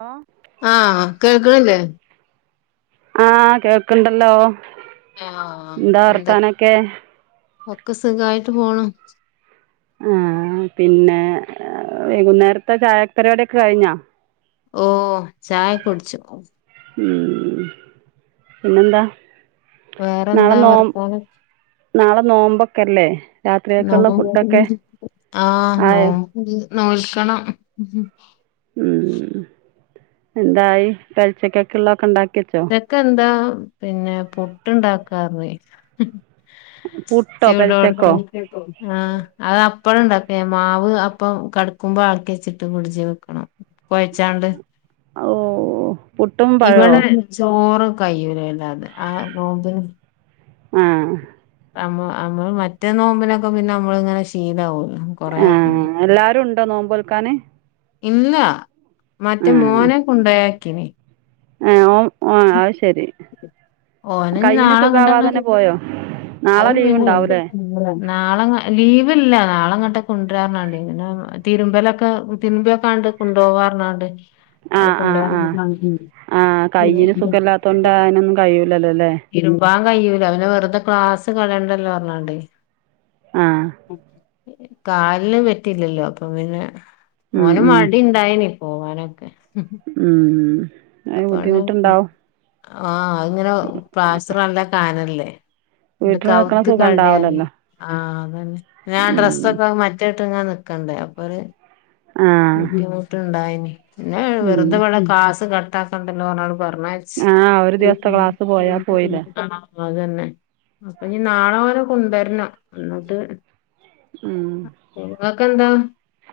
ആ ആ കേൾക്കണില്ലേ ആ കേക്ക്ണ്ടല്ലോ ആഹ് എന്താ എന്തെ വർത്താനൊക്കെ ഒക്കെ സുഖായിട്ട് പോണു ആ പിന്നെ വൈകുന്നേരത്തെ ചായപരിപാട്യൊക്കെ കഴിഞ്ഞൊ ഓ ചായ കുടിച്ചു ഉം പിന്നെന്താ നാളെ വേറെന്താ നോ വർത്താനം നാളെ നോമ്പ്ക്കെല്ലേ ആ ആയോ നോമ്പ് നോൽക്കണം ഉം എന്തായി പെൽ ച്ചെക്കേക്ക്ള്ളഒക്കെ ഉണ്ടാ പേൽച്ചേക്ക്ന്താ പിന്നെ പുട്ട് ഇണ്ടാക്കാറ്ഞ്ഞു പുട്ടോ പെൽച്ചക്കോ ചുടോട്കാനെ ആ അഹ് അത പ്പണ്ട് ഇണ്ടാക്കചിയ്യ മാവ് അപ്പം കടക്കുമ്പോ ആട്ടിയെച്ച്ട്ട് ഫ്രഡ്ജ് വെക്കണം കൊഴ്ച്ചാണ്ട് ഓ ഇവടെ ചോറ് കയ്യൂലല്ലാതെ ആ നോമ്പ്ന് ആ നമ്മ നമ്മൾ മറ്റേ നോമ്പിനൊക്കെ പിന്നെ നമ്മള് ഇങ്ങനെ ശീണാവും ഏഹ് എല്ലാരും ഉണ്ടോ നോമ്പോൽക്കാന് ഇന്നാ മറ്റേ മോനെകൊണ്ടാക്കിനീ ആഹ് ആ അഹ്ശേരി ഓന് കൈയിന് സുഖാവാതന്നെ പോയോ നാളെ അഹ് ലീവ് പിന്നെ ഉണ്ടാവൂലേ [unintelligible] നാളെ ലീവ് ല്ല നാളെ ഇങ്ങട്ട് കൊണ്ട് രാ പറ്ഞ്ഞാണ്ട് ഇങ്ങനെ തിര്മ്പലൊക്കെ തിരുമ്പിയൊക്കാണ്ട് കൊണ്ടോവാ ആ ഇണ്ട് ആ ആ ആ ആഹ് കൈയ്യിന് സുഖല്ലാത്തോണ്ട അവനൊന്നും കഴി ലല്ലോല്ലേ കയ്യൂലാ അവന് വെറ്തെ ക്ലാസ് കളയണ്ടല്ലോ പറഞ്ഞാണ്ടേയ് ആ കാലിന് പറ്റില്ലല്ലോ അപ്പൊ പിന്നെ ഉം ഓന് ഉം മടിണ്ടായന്‌ പോവാനൊക്കെ ഉം അയ്‌ന് ബുദ്ധിമുട്ട്ണ്ടാവും ആ അഹ്ങ്ങനെ പ്ലാസ്റ്ററ് നല്ല കനല്ലേ ഇണ്ട് വീട്ടിൽ നിൽക്കണ കൗത്ത് സുഖം കടയാണ് ഉണ്ടാവൂലല്ലോ ആ പിന്ന ആ ഉം ഡ്രസ്സൊക്കെ മറ്റേയിട്ട് ഇങ്ങനെ നിക്ക്ണ്ട് അപ്പോര് ആ ബുദ്ധിമുട്ട്ണ്ടായിനി പിന്നെ ഉം വെറ്തെവടെ കാസ് കട്ടാക്കണ്ടല്ലോ പറഞ്ഞ് പർഞ്ഞായ്ച്ച് ആ ഒരു ദിവസത്തെ ക്ലാസ് പോയാ പോയില്ലേ [unintelligible] അതന്നെ അപ്പന്ന് നാളെ ഓനെ കൊണ്ടെരണം അന്നിട്ട് ഉം ങ്ങക്കെന്താ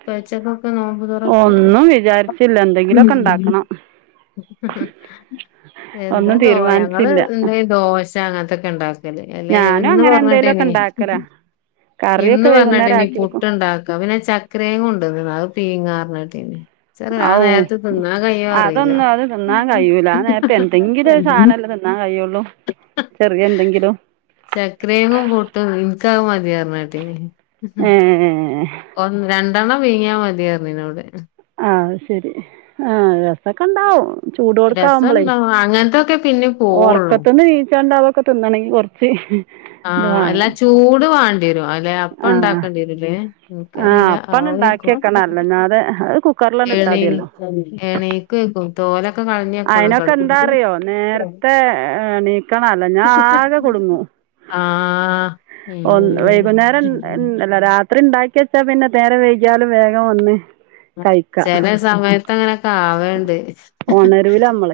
പേൽച്ചേക്ക് നോമ്പ്തോറക്ക് ഒന്നും വിചാരിച്ചില്ല എന്തെങ്കിലുമൊക്കെ ഉണ്ടാക്കണം [unintelligible] എന്താ ഒന്നും ദോ ഞങ്ങള് തീരുമാനിച്ചില്ല എന്തേ ദോശ അങ്ങൻത്തൊക്കെ ഇണ്ടാ ക്കല് അല്ല ഞാനും എവ്ട്ന്ന് അങ്ങനെ എന്തേലുമൊക്കെ പറഞ്ഞ്ട്ടേനീ ഉണ്ടാക്കലാ കറിയൊക്കെ ഇന്ന് വൈകുന്നേരം പറഞ്ഞാല്നീ ആക്കി വെക്കും പുട്ട്ണ്ടാക്ക പിന്നെ ചക്രങ്ങ് കൊണ്ടാന്നിന്നു അത് പീങ്ങാർനതെന്നു ഔ അറിയില്ല അത്ഒന്നും അത് തിന്നാൻ കയ്യൂല ആ നേരത്ത് എന്തെങ്കിലും ഒര് സാനള്ളത് തിന്നാൻ കയ്യൊള്ളൂ ചെറിയ എന്തെങ്കിലും ചക്രങ്ങും പുട്ടും ഇൻക്ക്‌ ആന് മതിയാർന്നുക്കെട്ടെനെ ഏഹ്ഹ് ഒന്ന് രണ്ടെണ്ണം പുയ്ങ്ങിയാ മതീ പർഞ്ഞുന്നോട് അഹ് ശെരി ആ രാസൊക്കെണ്ടാവും ചൂടോട്ക്ക ആവുമ്പളെ രസണ്ടാവും അങ്ങനത്തൊക്കെ പിന്നിം പോവുള്ളൂ ഒറക്കത്തിന്ന് നീച്ചാണ്ടൊവോക്കെ തിന്നണെങ്കി കൊറച്ച് ആഹ അല്ലാ ചൂട് വാ ണ്ടെരും അഹ്‌ല്ലേ അപ്പ ആ ഇണ്ടാക്കേണ്ടരൂല്ലേ ആ ഇൻക്കാറില്ല അപ്പണ്ട് ഉണ്ടാക്കി ആവേര്ക്കും വെക്കണം അല്ലാതെ അത് കുക്കറിലണ്ട് ഇട്ടാൽ മതിയല്ലോ എണീക്കും എണിക്കായിരിക്കും അയ്നൊക്കെ എന്താ അറിയോ നേരത്തെ എണീ ക്കണം അല്ല ഞാ ആകെ കുടുങ്ങും ആഹ് ഒ ഉം വൈകുന്നേരം ൻ അല്ല രാത്രി ണ്ടായി ക്കു സെന്നെ പിന്നെ നേരം വൈകിയാലും വേഗം ഒന്ന് ചെലെ സമയത്ത് അങ്ങനെയൊക്കെ ആവണ്ട് ഉണരൂല നമ്മൾ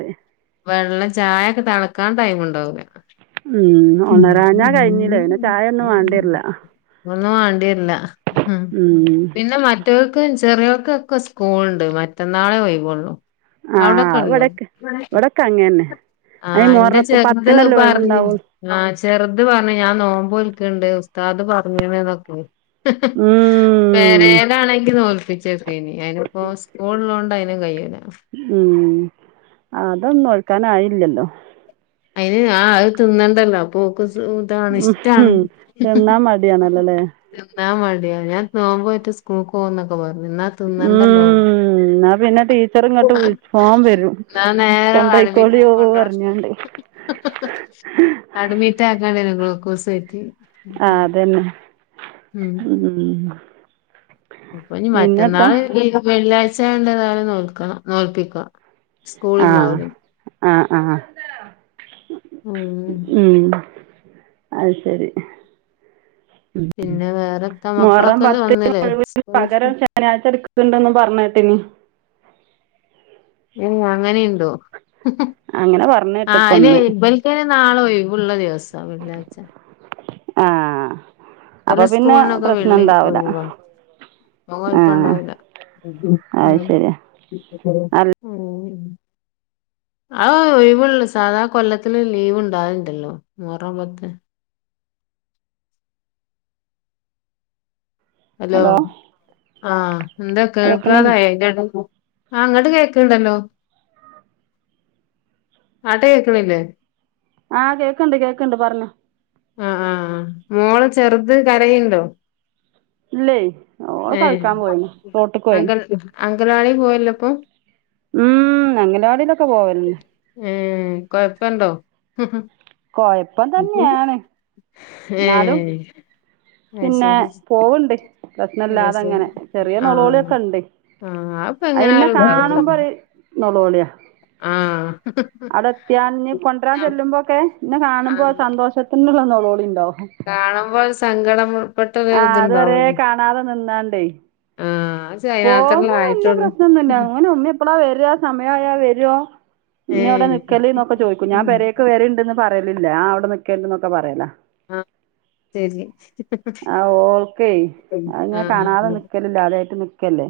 വെള്ളം ചായൊക്കെ തളക്കാൻ ടൈമ ഉണ്ടാവൂല്ല ഉം ഉണരാഞ്ഞാൽ കഴിഞ്ഞില്ലേ പിന്നെ ചായ ഒന്നും വേണ്ടി വരില്ല ഒന്നും മാണ്ടിരൂല പിന്നെ മറ്റവർക്ക് ചെറിയൊക്കെ ഒക്കെ സ്കൂൾണ്ട് മറ്റന്നാളെ ഒഴിവുള്ളു ആ അവിടെ ഒക്കെ ഇല്ലെ ഇവിടെയൊക്കെ ഇവിടെയൊക്കെ അങ്ങനെ തന്നെ അതിന് ആഎന്റെ മുഹറത്ത് ചെറുത് പത്തിനല്ലേ പറഞ്ഞു ഒഴിവുണ്ടാവുള്ളൂ ആ ചെറുത് പറഞ്ഞു ഞാൻ നോമ്പോല്ക്കാൻ, ണ്ട് ഉസ്താദ് പറഞ്ഞണ് എന്നൊക്കെ പെരലാണെങ്കി നോല് പിടിച്ചേനി അതിനിപ്പോൾ സ്കൂളിൽണ്ട് അതിനും കഴിയൂല ഉം അതൊന്നും നോൽക്കാൻ ആയില്ലല്ലോ അയിന് ആ അത് തിന്നേണ്ടല്ലോ അപ്പൊ കുസു ഇതാണ് ഇഷ്ടാണ് ഉം തിന്നാൻ മടിയാണല്ലോല്ലേ ഞാൻ മടിയ ഞാൻ തോമ്പോറ്റ് സ്കൂൾ പോകന്നൊക്കെ പറഞ്ഞു ന്നാ തിന്നണ്ടല്ലോ ഉം എന്നാ പിന്നെ ടീച്ചർ ഇങ്ങോട്ട് വിളിച്ചു ഫോൺ വരും എന്നാ നേരെ അഡ്മിറ്റിന് കൊണ്ടയിക്കോളിയോ കൊണ്ടോണം പറഞ്ഞണ്ട് ഉ അട്മിറ്റ് ആക്കാണ്ടേരും ഗുൾക്കോസ് കയറ്റി ആ ഉം അതന്നെ ഉം ഇപ്പൊ ഞ് പിന്നെത്താ മറ്റന്നാള് വെള്ളിയാഴ്ചയോണ്ട് ഏതായാലും നോൽക്ക നോല്പ്പിക്ക സ്കൂളിൽ നിന്ന് ആഹ് ആ ഉം ഉം അത് ശരി ഉം പിന്നെ വേറെത്താ മോഹറാം മക്കളൊക്കെ പത്തിന് വന്നില്ലേ ഒഴിവുള്ളത് സ്കൂൾക്ക് പകരം ശനിയാഴ്ച എടുക്കും ണ്ടന്ന് പറഞ്ഞേട്ടിനി ഏ അങ്ങനെയുണ്ടോ അങ്ങനെ പറഞ്ഞ് ആ കേട്ട് ഇപ്പം ഇന്ന് അന്ഇബൽക്കന നാളെ ഒഴിവ് ഫ്രീയുള്ള ദിവസ വെള്ളിയാഴ്ച ആഹ ഇവലെ സ്കൂളിനൊക്കെ വെള്ളി ഒഴിവ ആ ആഹ് കൊയപ്പണ്ടാവൂല അത് ശരിയാ അല്ല ഉ ആ ഒഴിവുള്ള സാധാ കൊല്ലത്തില് ഒരു ലീവ് ഉണ്ടാവലുണ്ടായിരുന്നു വേറെന്നുല്ല ഹലോ ആഹ എന്താ കേക്കണില്ലേ കേൾക്കാനയോ അതിന്റെടയിൽ ആ ഇങ്ങട്ട് കേക്കണ്ടല്ലോ അങ്ങട്ട് കേക്കണില്ലേ ആഹ് കേക്കണ്ട് കേക്കണ്ട് പറഞ്ഞോ ആ ആഹ് മോളെ ചെറുത് കരയുണ്ടോ ഇല്ലേ ഓള് ആ കളിക്കാൻ പോയിണ് റോട്ട്ക്ക് അംഗ പോയിണ് അംഗനവാടി പോയല്ലപ്പം ഉം അംഗനവാടിയിലൊക്കെ പോവലുണ്ട് ഉം കൊഴപ്പണ്ടോ ഉം ഉം കൊഴപ്പം തന്നെയാണ് ഏ എന്നാലും പിന്നെ അയ്ശരി പോവണ്ട് പ്രശ്നല്ലാതെ അയ്ശരി അങ്ങനെ ചെറിയ ആഹ് നോലോളിയൊക്കെ ഉണ്ട് ആഹ് അത്പ്പ അയിന്നെ എങ്ങനായാലും കാണുമ്പോരൂ നോളോളിയാ ആഹ അവിടെ എത്തിയാൽ കൊണ്ടുവരാൻ ചെല്ലുമ്പോൊക്കെ എന്നെ കാണുമ്പോ സന്തോഷത്തിന്റെള്ള നളോളിണ്ടാവും കാണുമ്പോൾ സങ്കടംപ്പെട്ട ആ അതുവരെ കാണാതെ നിന്നാണ്ടേ ആഹ് അത് അതിനാത്രല്ലേ പോകുമ്പോ വല്ല ആയിട്ടുള്ളൂ പ്രശ്നംന്നില്ല അങ്ങനെ ഉമ്മ എപ്പഴാ വ വരാ സമയയാൽ വരോ ഇമ്മയോടെ ഏഹ് നൽക്കല എന്നൊക്കെ ചോയിക്കും ഞാൻ പരക്കക്ക് വണ്ടന്ന് പറ പറലില്ലല്ല ആ അവിടെ നിക്കക്കല്ലന്നൊക്കെ പറയല ആഹ ശരി ആ ഓൾക്ക അങ്ങെ ആഹ് കാണാതെ നിക്കലില്ല അതായിട്ട് നിക്കല്ലേ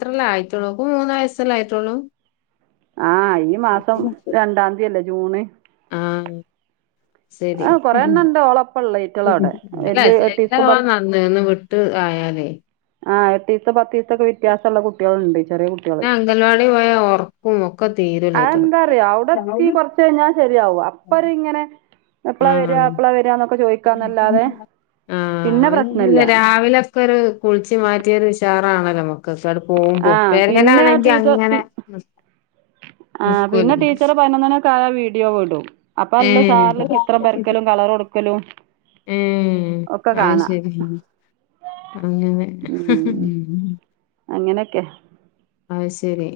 ത്ര ആയിട്ടുള്ളൂ ഇപ്പ മൂന്ന് വയസല്ല ആയിട്ടുള്ളൂ ആഹ ഈ മാസം രണ്ടാംതിയല്ലേ ജൂണ് ആഹ ശരി ആ കൊറേ എണ്ണം ഉണ്ട് ഓളപ്പള്ള ഈറ്റളവിടെ അല്ല വല്യ ച എട്ടീസം പത്ത് നന്ന ഒന്ന് വിട്ട് ആയാലേ ആ എട്ടീസ പത്ത്സൊക്കെ വ്യത്യാസമുള്ള കുട്ടികളുണ്ട് ചെറിയ കുട്ടികള് പിന്നെ അംഗൻവാടി പോയാ ഒറക്കും ഒക്കെ തീരൂല അയ്റ്റള് അെന്താറ അവിടെത്തി കൊറച്ച കഴിയിപ്പം അപ്പ ഇങ്ങനെ എപ്പളാ വരി ആഹ് അപ്പളെ വര എന്നൊക്കെ ചോദിക്കാന്നല്ലാതെ ആഹ പിന്നെ പ്രശ്നല്ല അവന രാവിലൊക്കെ ഒരു കുളിച്ചി മാറ്റിയൊരുഷാറാണല്ലോ നമുക്ക് അങ്ങട് പോകുമ്പോ ആഹ് പേരങ്ങനൊണെങ്കി അങ്ങനെ നിക്കും ആ പിന്നെ ടീച്ചറ് പതിനൊന്ന് മണിയാകുമ്പോൾ വീഡിയോ വിടും അപ്പ അല്ല ഏഹ് സാറിലൊക്ക ഇത്രം പരക്കലും കളർ കൊടുക്കലും ഒക്കെ മം അത് കാണാ ശരി അങ്ങന അങ്ങനൊക്കെ അ ശരി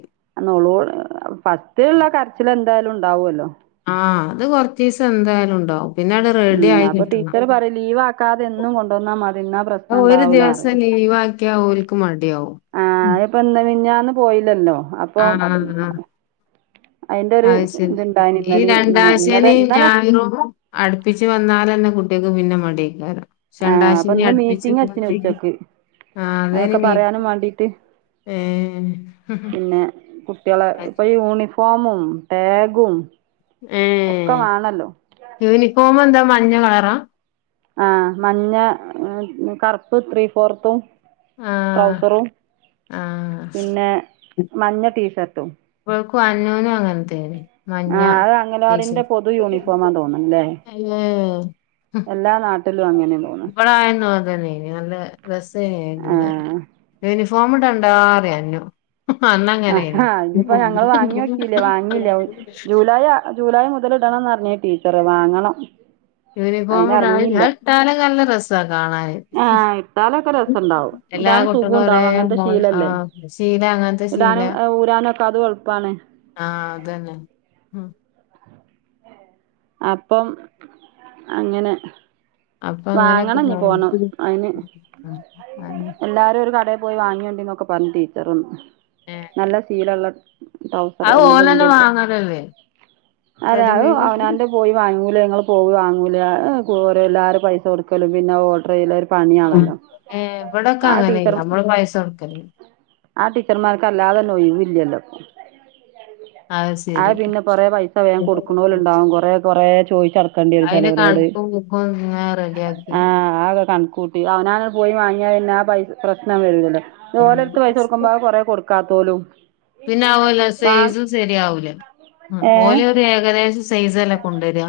ള ഫസ്റ്റുള്ള കരച്ചില എന്തായാലും ഉണ്ടാവല്ലോ ആഹ അത് കൊറച്ച് ദിവസം എന്തായാലും ഉണ്ടാവും പിന്നെ അവിടെ റെഡി ഉം ആയി അപ്പൊ കിട്ടണം ടീച്ചർ പറയും ലീവ് ആക്കാതെ എന്നും കൊണ്ടുവന്നാ മതിന്നാ പ്രശ്നം ഇണ്ടാവൂലറ നീവാക്കിയാഓലക്ക് മടിയാവോ ആഹ് അതിപ്പോ എന്ത് മിനിഞ്ഞാന്ന് പോയില്ലല്ലോ ആഹ ആഹ് അയി അത് ശരി ഈ രണ്ടാഴ്ചേന ഇന്നലെ ഇന്നലെ ഞായറും അടുപ്പിച്ച് വന്നൽന്നെ കുട്ടികക്ക് പിന്ന മടേക്കാരം ആഹ് അപ്പൊ ഷണ്ടാശിനെ ഇന്ന് അടുപ്പിച്ച് മീറ്റിംഗ് വെച്ചിന് ഉച്ചക്ക് ആ അതന് അതൊക്കെ മീ പറയാനും വാണ്ടീട്ട് ഏ ള ഇപ്പൊ യൂണിഫോമും ടാഗും ഏ ഒക്കെ വേണല്ലോ യൂണിഫോം എന്താ മഞ്ഞ കളറാ ആ മഞ്ഞ കറുപ്പ് ത്രീ ഫോർത്തും ആ ട്രൗസറും ആ പിന്നെ മഞ്ഞ ടീഷർട്ടും അന്നുനും അങ്ങനെത്തേ മഞ്ഞ ആഹ് അത് അംഗനവാടിന്റെ പൊതു യൂണിഫോമാ തോന്ന്ണ്ല്ലേ എല്ലാ നാട്ടിലും അങ്ങനെയാ തോന്ന്ണ് ഇവിടായന്നു അതന്നെ ഇനി നല്ല രസേന ആഹ് ആയിന്ന യൂണഫോമ ഇടണ്ടറിയ അന്നു അന്നങ്ങനെനി ഇപ്പൊ ഞങ്ങൾ വാങ്ങി നോക്കിയില്ലേ വാങ്ങില്ല ജൂലൈ ജൂലൈ മുതൽ ടണംന്ന് പറഞ്ഞ ടീച്ചറ് വാങ്ങണം യുണിഫോം ഇടായി അതിനെറങ്ങിയില്ല അഇട്ടലൊക്കെ നല്ല രസ ആ ഇട്ടാലൊക്കെ രസംണ്ടാവു എല്ലാ ഇടാനും നസുഖം കുട്ടികളും ഒരേ ഉണ്ടാവും അങ്ങനത്തെ മോഡ ആ ശീലല്ലേ ശീല അങ്ങനത്തെ ശീല ഇടാനും ഊരാനുക്കെ അത് കൊഴപ്പാണ് ആ അതന്നെ ഉ അപ്പം അങ്ങനെ അപ്പൊ അങ്ങനൊക്കെ വാങ്ങണം നീ പോവും പോണം അതിന് അതെന്നെ എല്ലാരും ഒരു കട പോയി വാങ്ങിയോണ്ടന്നൊക്കെ പറഞ്ഞു ടീച്ചറന്നും ഏ നല്ല സീലുള്ള ടൗസർ അത് ഓലന്നെ എന്നത്ണ്ട്ണ്ട് വാങ്ങലല്ലേ അരോ റെഡിമെയ്ഡ് അവനാന്റെ പോയി വാങ്ങ ഞങ്ങൾ പോവൂ വാങ്ങൂല ഏഹ് ഓരെല്ലാരും പൈസ കൊടുക്കലും പിന്നെ ഓർഡറെയ്യലും ആ ഏ ഇബടൊക്കെ അങ്ങനെനി ടീച്ചർ നമ്മള് പൈസ കൊടുക്കല് ആ ടീച്ചർമാർക്ക അല്ലാതെന്നോയിവില്ലല്ലോ. [inaudible] അത് ശരി. പൈസ വേഗം കൊടുക്കണോലുണ്ടാവും [unintelligible] കൊറേ കൊറേ ചോദിച്ചടക്കേണ്ടി വരും [unintelligible] ചെലോലോട് റെഡിയാക്കി കൂട്ടി. അവനാൻ പോയി വാങ്ങിയാൽ പിന്നെ ആ പ്രശ്നം വരൂലല്ലൊ. ഇത് ഉം ഓലെട്ത്ത് പൈസ കൊടുക്കുമ്പോ അത് കൊറെ കൊടുക്കാത്ത പോലും പിന്നെ അതല്ല, സൈസും സരിയാവൂല. ഓല് ഒരു ഏഹ് ഏകദേശം സൈസ് [unintelligible] അല്ലേകൊണ്ടരി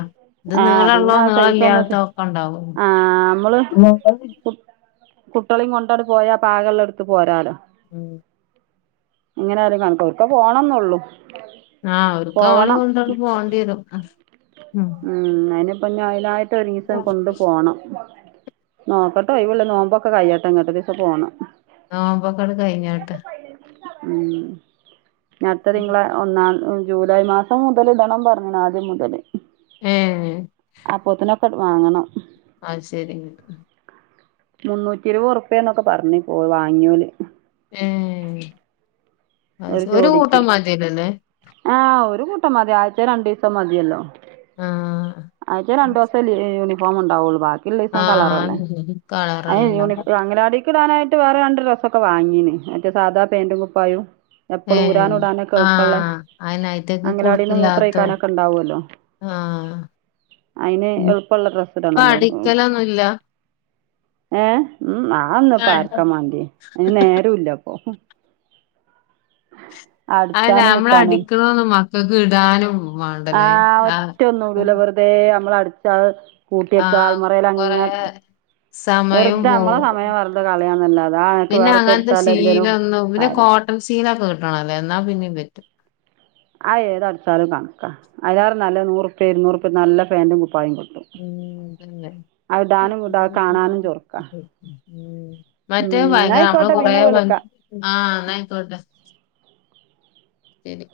ഇത് ആഹ് നിളള്ളോ പിന്നെ ആ സൈസ് ഒന്ന് നിളല്ലാത്തോ ഒക്കെ ഉണ്ടാവും. ആഹ് നമ്മള് കു കുട്ട്യളീം കൊണ്ടണ് പോയാ പാകളളത് ഇട്ത്ത് പോരാലൊ. ഉം ഇങ്ങനെ ആരും കണിക്ക ഇപ്പോ പോണന്നൊള്ളൂ. ആഹ് അവർക്ക് ഓളിം കൊണ്ടാണ് പോകണ്ടി വരും. ഉം അതിനിപ്പ അയിനായിട്ട് ഒരിവസം കൊണ്ടു പോണം നോക്കട്ടെ ഒഴുവ്ള്ള നോമ്പൊക്കെ കയ്യട്ടെ ഇന്ന്ട്ട് ഒരീസം പോണം. നോമ്പൊക്കണ് കയിഞ്ഞോട്ടെ. ഉം ഇനി അടുത്ത [unintelligible] ഒന്നാ ജൂലൈ മാസം മുതല് ഇടണം പറഞ്ഞ്ണ്, ആദ്യം മുതല്. ഏഹ് അപ്പോത്തിനെ [unintelligible] വാങ്ങണം. ആ ശരി. മുന്നൂറ്റിരുപത് ഉറുപ്പ്യെന്നൊക്കെ പറഞ്ഞ് പോയി വാങ്ങിയോല് ഏ അത് ശരി. ഒരു കൂട്ടം മത്യല്ലലേ? ആഹ് ഒരു കൂട്ടം മതി, ആയ്ച്ചേ രണ്ടീസം മതിയല്ലോ. ആഹ് ആഴ്ച്ചേ രണ്ടു ദിവസം ലീ ഏ യൂണി യൂനിഫൊംണ്ടാവുള്ളൂ ബാക്കിള്ളീസം കളറല്ലേ. ആഹ് അയി കളറെല്ലാം യൂണി ഉണ്ടാവും അങ്കണവാടി [unintelligible] വേറെ രണ്ട് ഡ്രസ്സൊക്കെ വാങ്ങീന് മറ്റ സാധാ പാന്റും കുപ്പായും എപ്പളും ഏഹ് ഊരാനും, ഇടാനൊക്കെ എൾപള്ളെ, ആഹ് അയിന് അയിറ്റക്ക് അങ്കണവാടീന്ന് മൂത്രെയ്ക്കാനൊക്കെണ്ടാവല്ലൊ ആ അതിന് എളുപ്പള്ള ഡ്രസ്സ് ഇടണല്ലോ [unintelligible] അടിക്കലൊന്നുല്ല ഏ ഉം ആ ഒന്നുപ്പൊ ആർക്കാ മാണ്ടി. അയ്ന് നേരൂല്ലപ്പൊ [inaudible] അല്ല അട്ച്ചാനും, നമ്മള കുത്താനും. അടിക്കണന്ന് മക്കൾക്ക് ഇടാനും ആ വേണ്ടല്ലേ ആ ഒറ്റൊന്ന്ടൂല വെർതെ വെർതേ നമ്മള് അടിച്ചു അത് കൂട്യേക്ക ആഹ് കൊറെ ആൽമറേലങ്ങനെ സമയം വെർതെ നമ്മളെ പോവും സമയം വെർതെ കളയാന്നല്ലാതെ, ആ നെലക്ക് പിന്നെ അങ്ങനത്തെ വേറെത്തേട്ത്താൽ എന്തേലും ശീലൊന്നും കാര്യം [unintelligible] എന്നാ പിന്നേം പറ്റും ആ ഏതട്ചാലും കണക്കാ. അയ്ലാറെ നല്ല നൂറുപ്പ്യ, ഇരുന്നൂറുപ്പ്യ നല്ല പാന്റും കു കുപായം കിട്ടും [unintelligible] [inaudible] അത് ഇടാനും ഇടാ കാണാനും ചൊറുക്കാ ഉം മറ്റേ എന്നാ ഭയങ്കര നമ്മള് ആയിക്കോട്ടെ കൊറേ പിന്നെ വിളിക്കാം ആ എന്ന് ആയിക്കോട്ടെ ശരി.